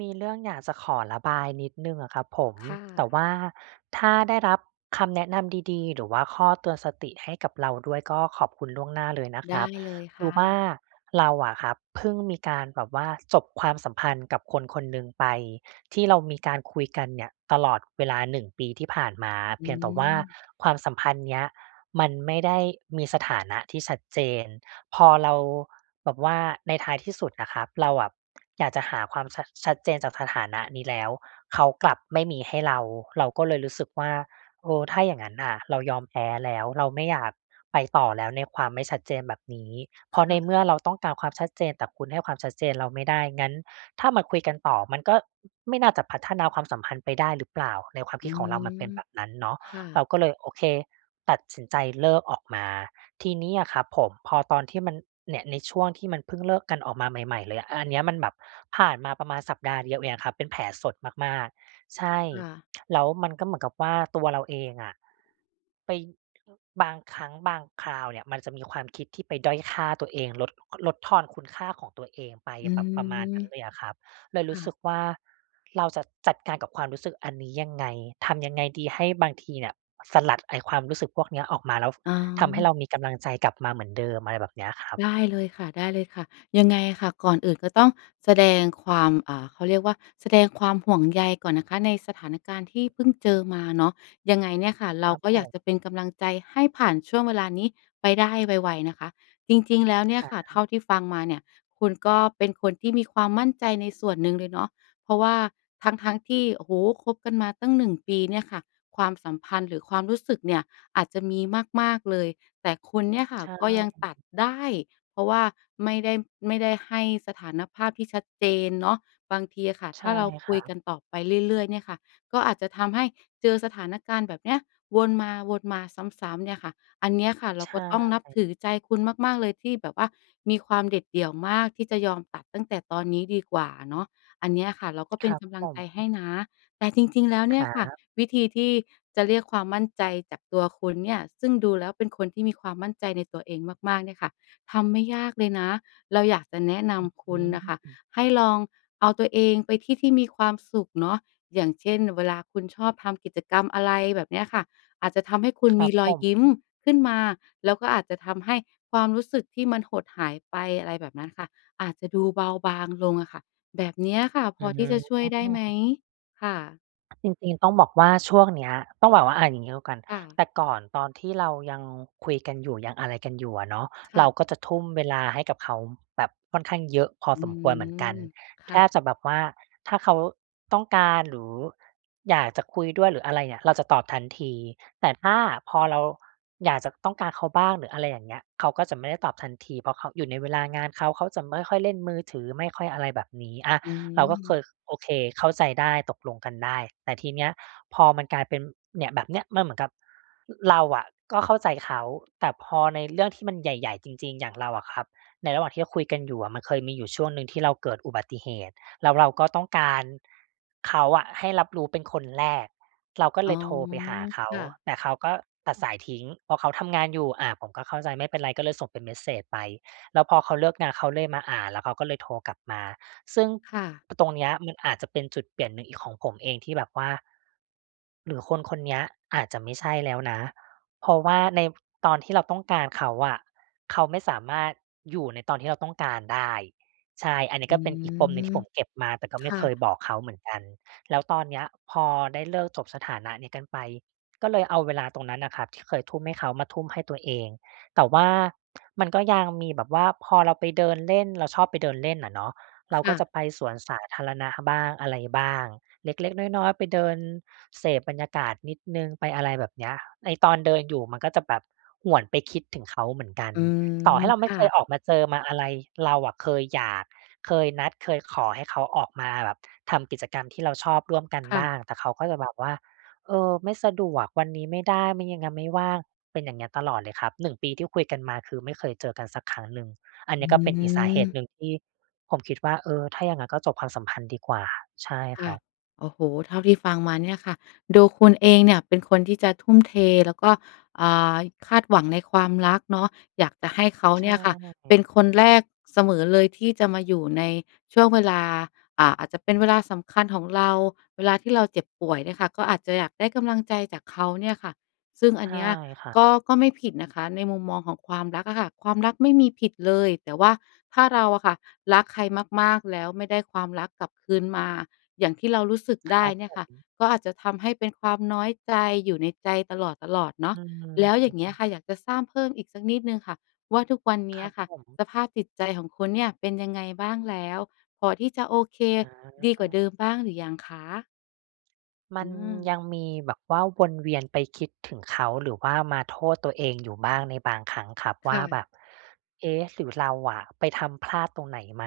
มีเรื่องอยากจะขอระบายนิดหนึ่งอะครับผม ค่ะ แต่ว่าถ้าได้รับคำแนะนำดี ๆ หรือว่าข้อเตือนสติให้กับเราด้วยก็ขอบคุณล่วงหน้าเลยนะไคดร้ับ เลยคคื่อว่ะ าเราอะครับเพิ่งมีการแบบว่าจบความสัมพันธ์กับคน ๆ หนึ่งไป ที่เรามีการคุยกันเนี่ยตลอดเวลา 1 ปีที่ผ่านมา อเืพียงแต่ว่าม ความสัมพันธ์เนี้ยมันไม่ได้มีสถานะที่ชัดเจน พอเราแบบว่า ในท้ายที่สุดน่ะครับ เราอะอยากจะหาความชัด ชัดเจนจากสถานะนี้แล้ว เขากลับไม่มีให้เรา เราก็เลยรู้สึกว่า "เออ ถ้าอย่างงั้นน่ะ เรายอมแพ้แล้ว เราไม่อยากไปต่อแล้วในความไม่ชัดเจนแบบนี้ เพคราะใน่เะ มื่อเราต้องการความชัดเจน แต่คุณให้ความชัดเจนเราไม่ได้ งั้นถ้ามาคุยกันต่อ มันก็ไม่น่าจะพัฒนาความสัมพันธ์ไปได้หรือเปล่า?" ในความอคืิดของเรามันเป็นม แบบนั้นเนาะ ค่เระ าก็เลย โอเค ตัดสินใจเลิกออกมา ทีนี้อะครับผม พอตอนที่มัน เนี่ย ในช่วงที่มันเพิ่งเลิกกันออกมาใหม่ ๆ เลยอะ อ อันเนี้ยมันแบบผ่านมาประมาณสัปดาห์เดียวเองอะครับ เป็นแผลสดมาก ๆ ใช่ ค่ะ แล้วมันก็เหมือนกับว่าตัวเราเองอะ ไป บางครั้งบางคราวเนี่ยมันจะมีความคิดที่ไปด้อยค่าตัวเอง ลด ลดทอนคุณค่าของตัวเองไป อืแบบประมาณนม ั้นเลยอะครับ เลคยรู่้สึะ กว่า เราจะจัดการกับความรู้สึกอันนี้ยังไง ทำยังไงดี ให้บางทีเนี่ยสลัดไอ้ความรู้สึกพวกเนี้ยออกมาแล้วอ๋ทำให้เอ รามีกำลังใจกลับมาเหมือนเดิม อะไรแบบเนี้ยครับ ได้เลยค่ะ ๆ ยังไงค่ะ ก่อนอื่นก็ต้องแสดงความ อ่า เขาเรียกว่า แสดงความห่วงใยก่อนนะคะในสถานการณ์ที่อือเพิ่งฮเจึ อมาเนาะ ยังไงเนี่ยค่ะ เรคารับก็ผอยากม จะเป็นกำลังใจให้ผ่านช่วงเวลานี้ไปได้ไว ๆ นะคะ จริง ๆ แล้วเนี่คยรัค่ะ เทบ ่าที่ฟังมาเนี่ยคุณก็เป็นคนที่มีความมั่นใจในส่วนหนึ่งเลยเนาะ เพราะว่าทั้ง ๆ ที่ โอ้โฮ คบกันมาตั้ง 1 ปีเนี่ยค่ะ ความสัมพันธ์หรือความรู้สึกเนี่ยอาจจะมีมาก ๆ เลย แต่คุณเนี่ยค่ะใช่ ก็ยังตัดได้ เพราะว่าไม่ได้ ไม่ได้ให้สถานภาพที่ชัดเจนเนาะ บางทีอะค่ะใถช้่าเราคคุรัยกบ ันต่อไปเรื่อย ๆ เนี่ยค่ะ ก็อาจจะทำให้เจอสถานการณ์แบบเนี้ยวนมา ๆ ซ้ำ ๆ เนี่ยค่ะ อันเนี้ยค่ะเรใาชก็ต้องนับ่ ถือใจคุณมาก ๆ เลยที่แบบว่ามีความเด็ดเดี่ยวมากที่จะยอมตัดตั้งแต่ตอนนี้ดีกว่าอะเนาะ อันเนี้ยค่ะเราก็คเป็รนับกำลัผงใจให้ม นะ แต่ จริง ๆ แล้วเคนี่รยัค่ะ บ วิธีที่จะเรียกความมั่นใจจากตัวคุณเนี่ย ซึ่งดูแล้วเป็นคนที่มีความมั่นใจในตัวเองมาก ๆ เนี่ยค่ะ ทำไม่ยากเลยนะ เราอยากจะแนะนำคอืุณน่ะค่ะม ให้ลองเอาตัวเองไปที่ที่มีความสุขเนาะ อย่างเช่น เวลาคุณชอบทำกิจกรรม อะไรแบบเนี้ยค่ะ อาจจะทำให้คุณครมัีบรผอยยิ้มม ขึ้นมา แล้วก็อาจจะทำให้ความรู้สึกที่มันหดหายไป อะไรแบบนั้นค่ะ อาจจะดูเบาบางลงอะค่ะ แบบเนี้ยค่ะ พอือที่จะช่วยได้ไหม? ม ค่ะ จริง ๆ ต้องบอกว่า ช่วงเนี้ย ต้องบอกว่า อะ อย่างงี้แล้วกัน ค่ะ แต่ก่อนตอนที่เรายังคุยกันอยู่ ยังอะไรกันอยู่อะเนาะ ค่เราะ ก็จะทุ่มเวลาให้กับเขาแบบค่อนข้างเยอะพออืสมควรเหมือม นกัน คแท่ะ บจะแบบว่าถ้าเขาต้องการหรืออยากจะคุยด้วยหรืออะไรเงี่ย เราจะตอบทันที แต่ถ้าพอเราอยากจะ ต้องการเขาบ้างหรือ อะไรอย่างเงี้ย เขาก็จะไม่ได้ตอบทันที เพราะเขาอยู่ในเวลางานเขา เขาจะไม่ค่อยเล่นมือถือ ไม่ค่อยอะไรแบบนี้ อะ อืเราก็เคม ย โอเค เข้าใจได้ ตกลงกันได้ แต่ทีเนี้ย พอมันกลายเป็น เนี่ย แบบเนี้ย มันเหมือนกับ เราอะก็เข้าใจเขา แต่พอในเรื่องที่มันใหญ่ ๆ จริง ๆ อย่างเราอะครับ ในระหว่างที่เราคุยกันอยู่อะ มันเคยมีอยู่ช่วงหนึ่งที่เราเกิดอุบัติเหตุ แล้วเราก็ต้องการเขาอะ ให้รับรู้เป็นคนแรก เราก็เอล๋อ ยโทรไปหาเขา ค่ะ แต่เขาก็ตัดสายทิ้ง เพราะเขาทำงานอยู่ อะ ผมก็เข้าใจ ไม่เป็นไร ก็เลยส่งเป็นเมสเซจไป แล้วพอเขาเลิกงาน เขาเลยมาอ่าน แล้วเขาก็เลยโทรกลับมา ซึ่ง ค่ะ ป ตรงเนี้ย มันอาจจะเป็นจุดเปลี่ยนหนึ่งอีกของผมเองที่แบบว่า หรือคนคนเนี้ยอาจจะไม่ใช่แล้วนะ เพราะว่าในตอนที่เราต้องการเขาอะ เขาไม่สามารถอยู่ในตอนที่เราต้องการได้ ใช่ อันนี้อืก็เป็นอีกปมม หนึ่งที่ผมเก็บมา แต่ก็คไม่่เคะ ยบอกเขาเหมือนกัน แล้วตอนเนี้ย พอได้เลิก จบสถานะนี้กันไป ก็เลยเอาเวลาตรงนั้นน่ะครับที่เคยทุ่มให้เขา มาทุ่มให้ตัวเอง แต่ว่า มันก็ยังมีแบบว่าพอเราไปเดินเล่น เราชอบไปเดินเล่นน่ะเนาะ เรคาก็่ะ จะไปสวนสาธารณะบ้างอะไรบ้าง เล็ก ๆ น้อย ๆ ไปเดินเสพบรรยากาศนิดหนึ่ง ไปอะไรแบบเนี้ย ไอ้ตอนเดินอยู่มันก็จะแบบหวนไปคิดถึงเขาเหมือนกัน อืม ต่อให้เราคไม่่เคะ ยออกมาเจอมาอะไร เราอะเคยอยาก เคยนัด เคยขอให้เขาออกมาแบบทำกิจกรรมที่เราชอบร่วมกันค่บ้ะ าง แต่เขาก็จะแบบว่า "เออ ไม่สะดวก วันนี้ไม่ได้ ไม่ ง ยัง ไม่ว่าง" เป็นอย่างเงี้ยตลอดเลยครับ 1 ปีที่คุยกันมาคือไม่เคยเจอกันสักครั้งหนึ่ง อันอเนี้ยก็เป็นอีกสาเหตุหืม นึ่งที่ผมคิดว่า เออ ถ้าอย่างงั้นก็จบความสัมพันธ์ดีกว่า ใช่คค่ระ ับ โอ้โฮ เท่าที่ฟังมาเนี่ยค่ะ ดูคุณเองเนี่ยเป็นคนที่จะทุ่มเท แล้วก็ อ่า คาดหวังในความรักเนาะ อยากจะให้เขาใชเนี่ยค่ะเป็่ นคนแรกเสมอเลยที่จะมาอยู่ในช่วงเวลา อ่า อาจจะเป็นเวลาสำคัญของเรา เวลาที่เราเจ็บป่วยเนี่ยค่ะ ก็อาจจะอยากได้กำลังใจจากเขาเนี่ยค่ะ ซึ่งอใชัน่เนี้ยครับ ก็ ก็ไม่ผิดนะคะ ในมุมมองของความรักอะค่ะ ความรักไม่มีผิดเลย แต่ว่าถ้าเราอะค่ะรักใครมาก ๆ แล้วไม่ได้ความรักกลับคืนมา อย่างที่เรารู้สึกคไดร้ับเนี่ผยค่ะ ม ก็อาจจะทำให้เป็นความน้อยใจอยู่ในใจตลอด ๆ เนาอืะ แล้วอย่างเงี้ยม ค่ะ อยากจะทราบเพิ่มอีกสักนิดหนึ่งค่ะว่า ทุกวันนคี้รัอบะค่ผะม สภาพจิตใจของคุณเนี่ย เป็นยังไงบ้างแล้ว? พอที่จะโอเค อ๋ดีกว่อ าเดิมบ้างหรือยังคะ? มอัืนยม ังมีแบบว่าวนเวียนไปคิดถึงเขา หรือว่ามาโทษตัวเองอยู่บ้างในบางครั้งครับคว่่า แะ บบ "เอ๊ะ หรือเราอะไปทำพลาดตรงไหนไหม?"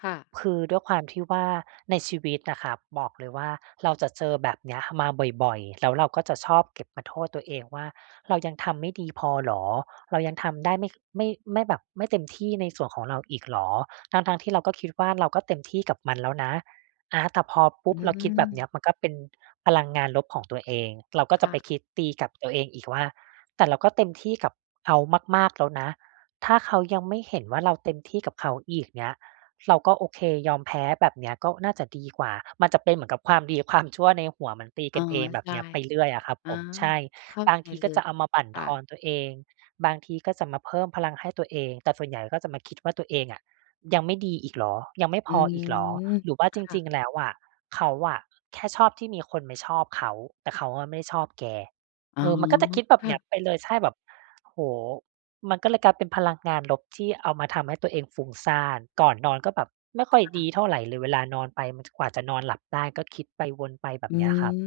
ค่ะ คือด้วยความที่ว่า ในชีวิตน่ะครับ บอกเลยว่า เราจะเจอแบบเนี้ยมาบ่อย ๆ แล้วเราก็จะชอบเก็บมาโทษตัวเองว่า "เรายังทำไม่ดีพอเหรอ? เรายังทำได้ไม่ ไม่ ไม่แบบไม่เต็มที่ในส่วนของเราอีกเหรอ?" ทั้ง ๆ ที่เราก็คิดว่า เราก็เต็มที่กับมันแล้วนะ อะ แต่พอปอุื๊บ เราคิดแบบเนี้ม ยมันก็เป็นพลังงานลบของตัวเอง เราก็คจ่ะไปะ คิดตีกับตัวเองอีกว่า "แต่เราก็เต็มที่กับเขามาก ๆ แล้วนะ ถ้าเขายังไม่เห็นว่าเราเต็มที่กับเขาอีก เงี้ย เราก็ โอเค ยอมแพ้ แบบเนี้ยก็น่าจะดีกว่า" มันจะเป็นเหมือนกับความดีความชั่วในหัวมันตีอก๋อ ันเอง แบใชบเ่ นี้ย ไปเรื่อยอะครับอา ผม ใช่ เข้าบาใจงทีเลก็ย จะเอามาบั่นค่ทอะ นตัวเอง บางทีก็จะมาเพิ่มพลังให้ตัวเอง แต่ส่วนใหญ่เราก็จะมาคิดว่า ตัวเองอะ ยังไม่ดีอีกเหรอ ยังไม่อพืออีกเหรอ ม หรือว่าคจ่ะ ริง ๆ แล้วอะ เขาอะแค่ชอบที่มีคนไปชอบเขา แต่เขาอะไม่ชอบแก อ๋เอ ออ มันก็จะคิดแบคบ่เนีะ ้ยไปเลย ใช่ แบบ โอ้โฮ มันก็เลยกลายเป็นพลังงานลบที่เอามาทำให้ตัวเองฟุ้งซ่าน ก่อนนอนก็แบบไม่คค่อย่ดีะ เท่าไรเลย เวลานอนไป มัน จ กว่าจะนอนหลับได้ ก็คิดไปวนไป แบอบืเนี้ยครับ ม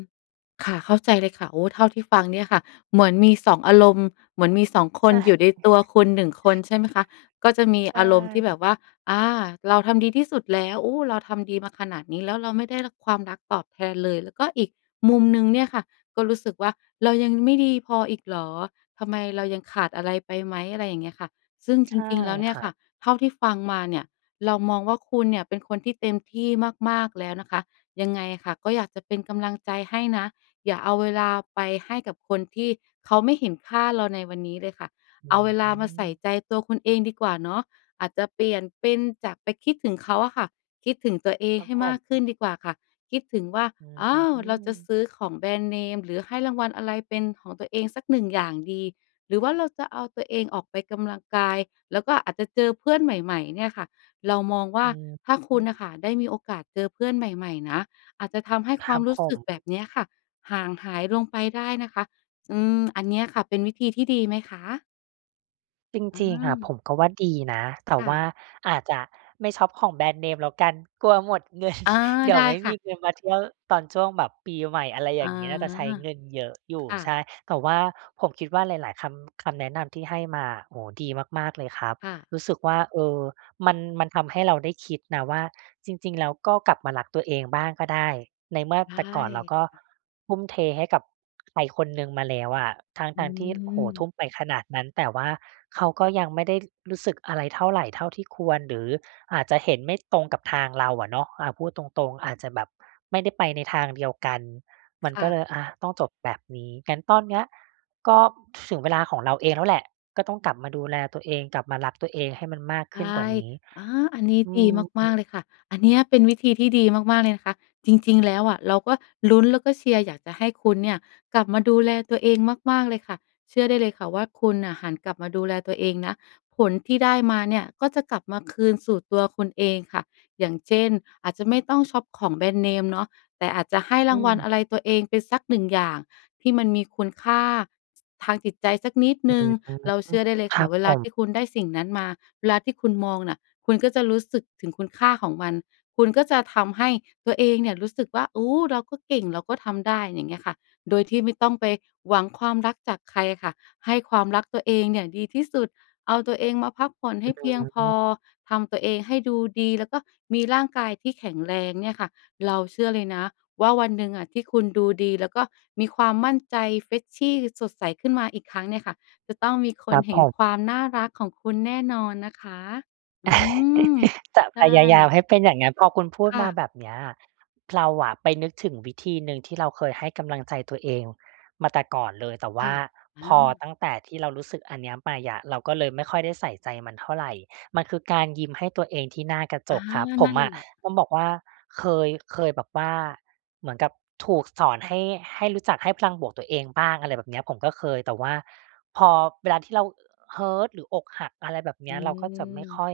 ค่ะ เข้าใจเลยค่ะ โอ้ เท่าที่ฟังเนี่ยค่ะ เหมือนมี 2 อารมณ์ เหมือนมี 2 คใชน่ อยู่ในตัวคุณ 1 คน ใช่ไหมคะ? ก็จะมีใชอารมณ์ที่แบ่ บว่า "อา เราทำดีที่สุดแล้ว โอ้ เราทำดีมาขนาดนี้แล้ว เราไม่ได้รับ ความรักตอบแทนเลย" แล้วก็อีกมุมหนึ่งเนี่ยค่ะก็รู้สึกว่า "เรายังไม่ดีพออีกเหรอ? ทำไม เรายังขาดอะไรไปไหม?" อะไรอย่างเงี้ยค่ะ ซึ่งจใช่ริง ๆ แล้วเนคี่ยรัค่ะ บ เท่าที่ฟังมาเนี่ย เรามองว่า คุณเนี่ยเป็นคนที่เต็มที่มาก ๆ แล้วนะคะ ยังไงค่ะก็อยากจะเป็นกำลังใจให้นะ อย่าเอาเวลาไปให้กับคนที่เขาไม่เห็นค่าเราในวันนี้เลยค่ะ อืเอาเวลามาใส่ม ใจตัวคุณเองดีกว่าเนาะ อาจจะเปลี่ยนเป็นจากไปคิดถึงเขาอะค่ะ คิดถึงตัวเองครัใบห้ผมากขึ้ม นดีกว่าค่ะ คิดถึงว่า อื"อ้าว เราจะอ ซื้อของแบรนด์เนม หรือให้รางวัลอะไรเป็นของตัวเองสัก 1 อย่างดี" หรือว่าเราจะเอาตัวเองออกไปกำลังกาย แล้วก็อาจจะเจอเพื่อนใหม่ ๆ เนี่ยค่ะ เรามองว่า อืถ้าคุณน่ะม ค่ะได้มีโอกาสเจอเพื่อนใหม่ ๆ นะ อาจจะทำให้คควราัมบรูผ้สึกแบม บเนี้ยค่ะ ห่างหายลงไปได้นะคะ อืม อันเนี้ยค่ะเป็นวิธีที่ดีไหมคะ? จอืริง ๆ อะ ผม มก็ว่าดีนะ แต่ค่ว่ะ าอาจจะไม่ช็อปของแบรนด์เนมแล้วกันกลัวหมด เงิน อา เดี๋ไดยว้ไม่คม่ะ ีเงินมาเที่ยวตอนช่วงแบบปีใหม่ อะไรออยา ่างงี้ น่าจะใช้เงินเยอะอยคู่ ่ใชะ ่ แต่ว่าผมคิดว่าหลาย ๆ คำ คำแนะนำที่ให้มา โอ้โฮ ดีมาก ๆ เลยครับ ค่ะ รู้สึกว่า เออ มัน มันทำให้เราได้คิดนะว่า จริง ๆ แล้วก็กลับมารักตัวเองบ้างก็ได้ ในเมื่อใชแต่ก่อนเรา่ ก็ทุ่มเทให้กับใครคนหนึ่งมาแล้วอะ ทอืั้ง ๆ ที่ โอ้โฮ ทุม ่มไปขนาดนั้น แต่ว่าเขาก็ยังไม่ได้รู้สึกอะไรเท่าไร เท่าที่ควร หรืออาจจะเห็นไม่ตรงกับทางเราอะเนาะ อา พูดตรง ๆ อาจจะแบบไม่ได้ไปในทางเดียวกัน มันค่ก็ะ เลย อา ต้องจบแบบนี้ งั้นตอนเนี้ยก็ถึงเวลาของเราเองแล้วแหละ ก็ต้องกลับมาดูแลตัวเอง กลับมารักตัวเองให้มันมากใชขึ้นกว่่ านี้ อา อันนี้อืดีมาก ม ๆ เลยค่ะ อันเนี้ยเป็นวิธีที่ดีมาก ๆ เลยนะคะ จริง ๆ แล้วอะ เราก็ลุ้นแล้วก็เชียร์อยากจะให้คุณเนี่ยกลับมาดูแลตัวเองมาก ๆ เลยค่ะ เชื่อได้เลยค่ะว่า คุณน่ะหันกลับมาดูแลตัวเองนะ ผลที่ได้มาเนี่ยก็จะกลับมาคืนสู่ตัวคุณเองค่ะ อย่างเช่น อาจจะไม่ต้องช็อปของแบรนด์เนมเนาะ แต่อาจจะให้อรืางวัลม อะไรตัวเองไปสัก 1 อย่าง ที่มันมีคุณค่าทางจิตใจสักนิดหอืนึ่ง ม เราเชื่อได้เลยคขรัอบเวผลาทม ี่คุณได้สิ่งนั้นมา เวลาที่คุณมองน่ะ คุณก็จะรู้สึกถึงคุณค่าของมัน คุณก็จะทำให้ตัวเองเนี่ยรู้สึกว่า โอ้ เราก็เก่ง เราก็ทำได้ อย่างเงี้ยค่ะ โดยที่ไม่ต้องไปหวังความรักจากใครอะค่ะ ให้ความรักตัวเองเนี่ยดีที่สุด เอาตัวเองมาพักผ่อนใหอ้เพียงพอ ืม ทำตัวเองให้ดูดี แล้วก็มีร่างกายที่แข็งแรงเนี่ยค่ะ เราเชื่อเลยนะว่าวันหนึ่งอะที่คุณดูดี แล้วก็มีความมั่นใจ Freshy สดใสขึ้นมาอีกครั้งเนี่ยค่ะ จะต้องมีคคนรับเห็ผนม ความน่ารักของคุณแน่นอนนะคะ อืม จะใชพ่ ยายามให้เป็นอย่างงั้น พอคุณพูคด่มาะ แบบเนี้ย เราอะไปนึกถึงวิธีหนึ่งที่เราเคยให้กำลังใจตัวเองมาแต่ก่อนเลย แต่วค่่ะ าอพอา ตั้งแต่ที่เรารู้สึกอันเนี้ยไปอะ เราก็เลยไม่ค่อยได้ใส่ใจมันเท่าไร มันคือการยิ้มให้ตัวเองที่หน้ากระจอา กครับ ผนัม่นอะแหละ ต้องบอกว่าเคย เคยแบบว่าเหมือนกับถูกสอนให้ ให้รู้จักให้พลังบวกตัวเองบ้าง อะไรแบบเนี้ย ผมก็เคย แต่ว่าพอเวลาที่เรา Hurt หรืออกหัก อะไรแบบเนอีื้ย เราก็จะไม่คม ่อย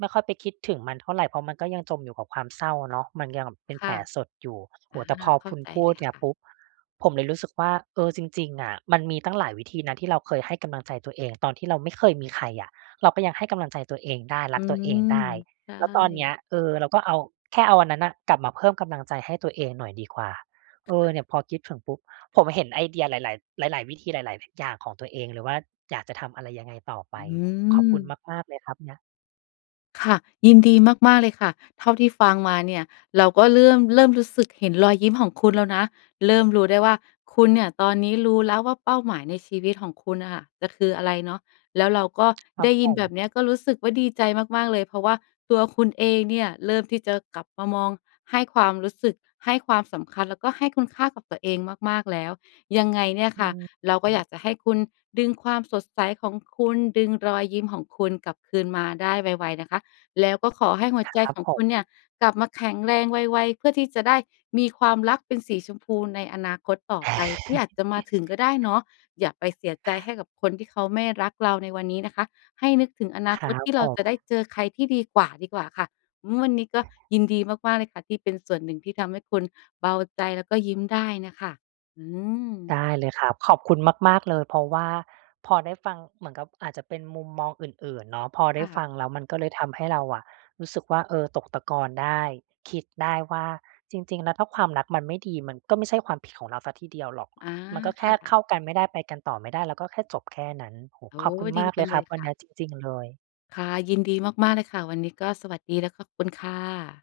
ไม่ค่อยไปคิดถึงมันเท่าไร เพราะมันก็ยังจมอยู่กับความเศร้าเนาะ มันยังเป็นคแผ่ละ สดอยู่ โออา ้โฮ แต่พอเข้คาุณใจพูเลดยเนี่คย่ะ ปุ๊บ ผมเลยรู้สึกว่า เออ จริง ๆ อะ มันมีตั้งหลายวิธีนะที่เราเคยให้กำลังใจตัวเองตอนที่เราไม่เคยมีใครอะ เราก็ยังให้กำลังใจตัวเองได้ อรืักตัวม เองได้ ใชแล้วตอนเนี่ ้ย เออ เราก็เอา แค่เอาอันนั้นน่ะกลับมาเพิ่มกำลังใจให้ตัวเองหน่อยดีกว่า คเ่ออ เนะ ี่ยพอคิดถึงปุ๊บ ผมเห็นไอเดียหลาย ๆ หลาย ๆ วิธีหลาย ๆ อย่างของตัวเองเลยว่า อยากจะทำอะไรยังไงต่อไอป ืขอบคุณม มาก ๆ เลยครับเงี้ย ค่ะ ยินดีมาก ๆ เลยค่ะ เท่าที่ฟังมาเนี่ยเราก็เลื่อม เริ่มรู้สึกเห็นรอยยิ้มของคุณแล้วนะ เริ่มรู้ได้ว่าคุณเนี่ยตอนนี้รู้แล้วว่าเป้าหมายในชีวิตของคุณน่ะค่ะ จะคืออะไรเนาะ แล้วเราก็ครไัดบ้ยผินแบบเนี้ยม ก็รู้สึกว่าดีใจมาก ๆ เลย เพราะว่าตัวคุณเองเนี่ยเริ่มที่จะกลับมามองให้ความรู้สึก ให้ความสำคัญ แล้วก็ให้คุณค่ากับตัวเองมาก ๆ แล้ว ยังไงเนี่ยอืค่ะ เราก็อยม ากจะให้คุณดึงความสดใสของคุณ ดึงรอยยิ้มของคุณ กลับคืนมาได้ไว ๆ นะคะ แล้วก็ขอให้หัวใจครับของผคุณเนม ี่ย กลับมาแข็งแรงไว ๆ เพื่อที่จะได้มีความรักเป็นสีชมพูในอนาคตต่อไปที่อาจจะมาถึงก็ได้เนาะ อย่าไปเสียใจให้กับคนที่เขาไม่รักเราในวันนี้นะคะ ให้นึกถึงอนคารคัตบที่เผราจะม ได้เจอใครที่ดีกว่า ดีกว่าค่ะ อือ วันนี้ก็ยินดีมาก ๆ เลยค่ะ ที่เป็นส่วนหนึ่งที่ทำให้คุณเบาใจ แล้วก็ยิ้มได้น่ะค่ะ อืม ได้เลยครับ ขอบคุณมาก ๆ เลย เพราะว่าพอได้ฟังเหมือนกับอาจจะเป็นมุมมองอื่น ๆ เนาะ พอไคด่้ะ ฟังแล้วมันก็เลยทำให้เราอะรู้สึกว่า เออ ตกตะกอนได้ คิดได้ว่าจริง ๆ แล้วถ้าความรักมันไม่ดี มันก็ไม่ใช่ความผิดของเราสักทีเดียวหรอก อา มันก็แคค่่ะ เข้ากันไม่ได้ ไปกันต่อไม่ได้ ก็แค่จบแค่นั้น โอ้โฮ โอ้ ขอบคุณดีมากจเลังยเลครัยบวคัน่เนะ ี้ยจริง ๆ เลย ค่ะ ยินดีมาก ๆ เลยค่ะ วันนี้ก็สวัสดีและขอบคุณค่ะ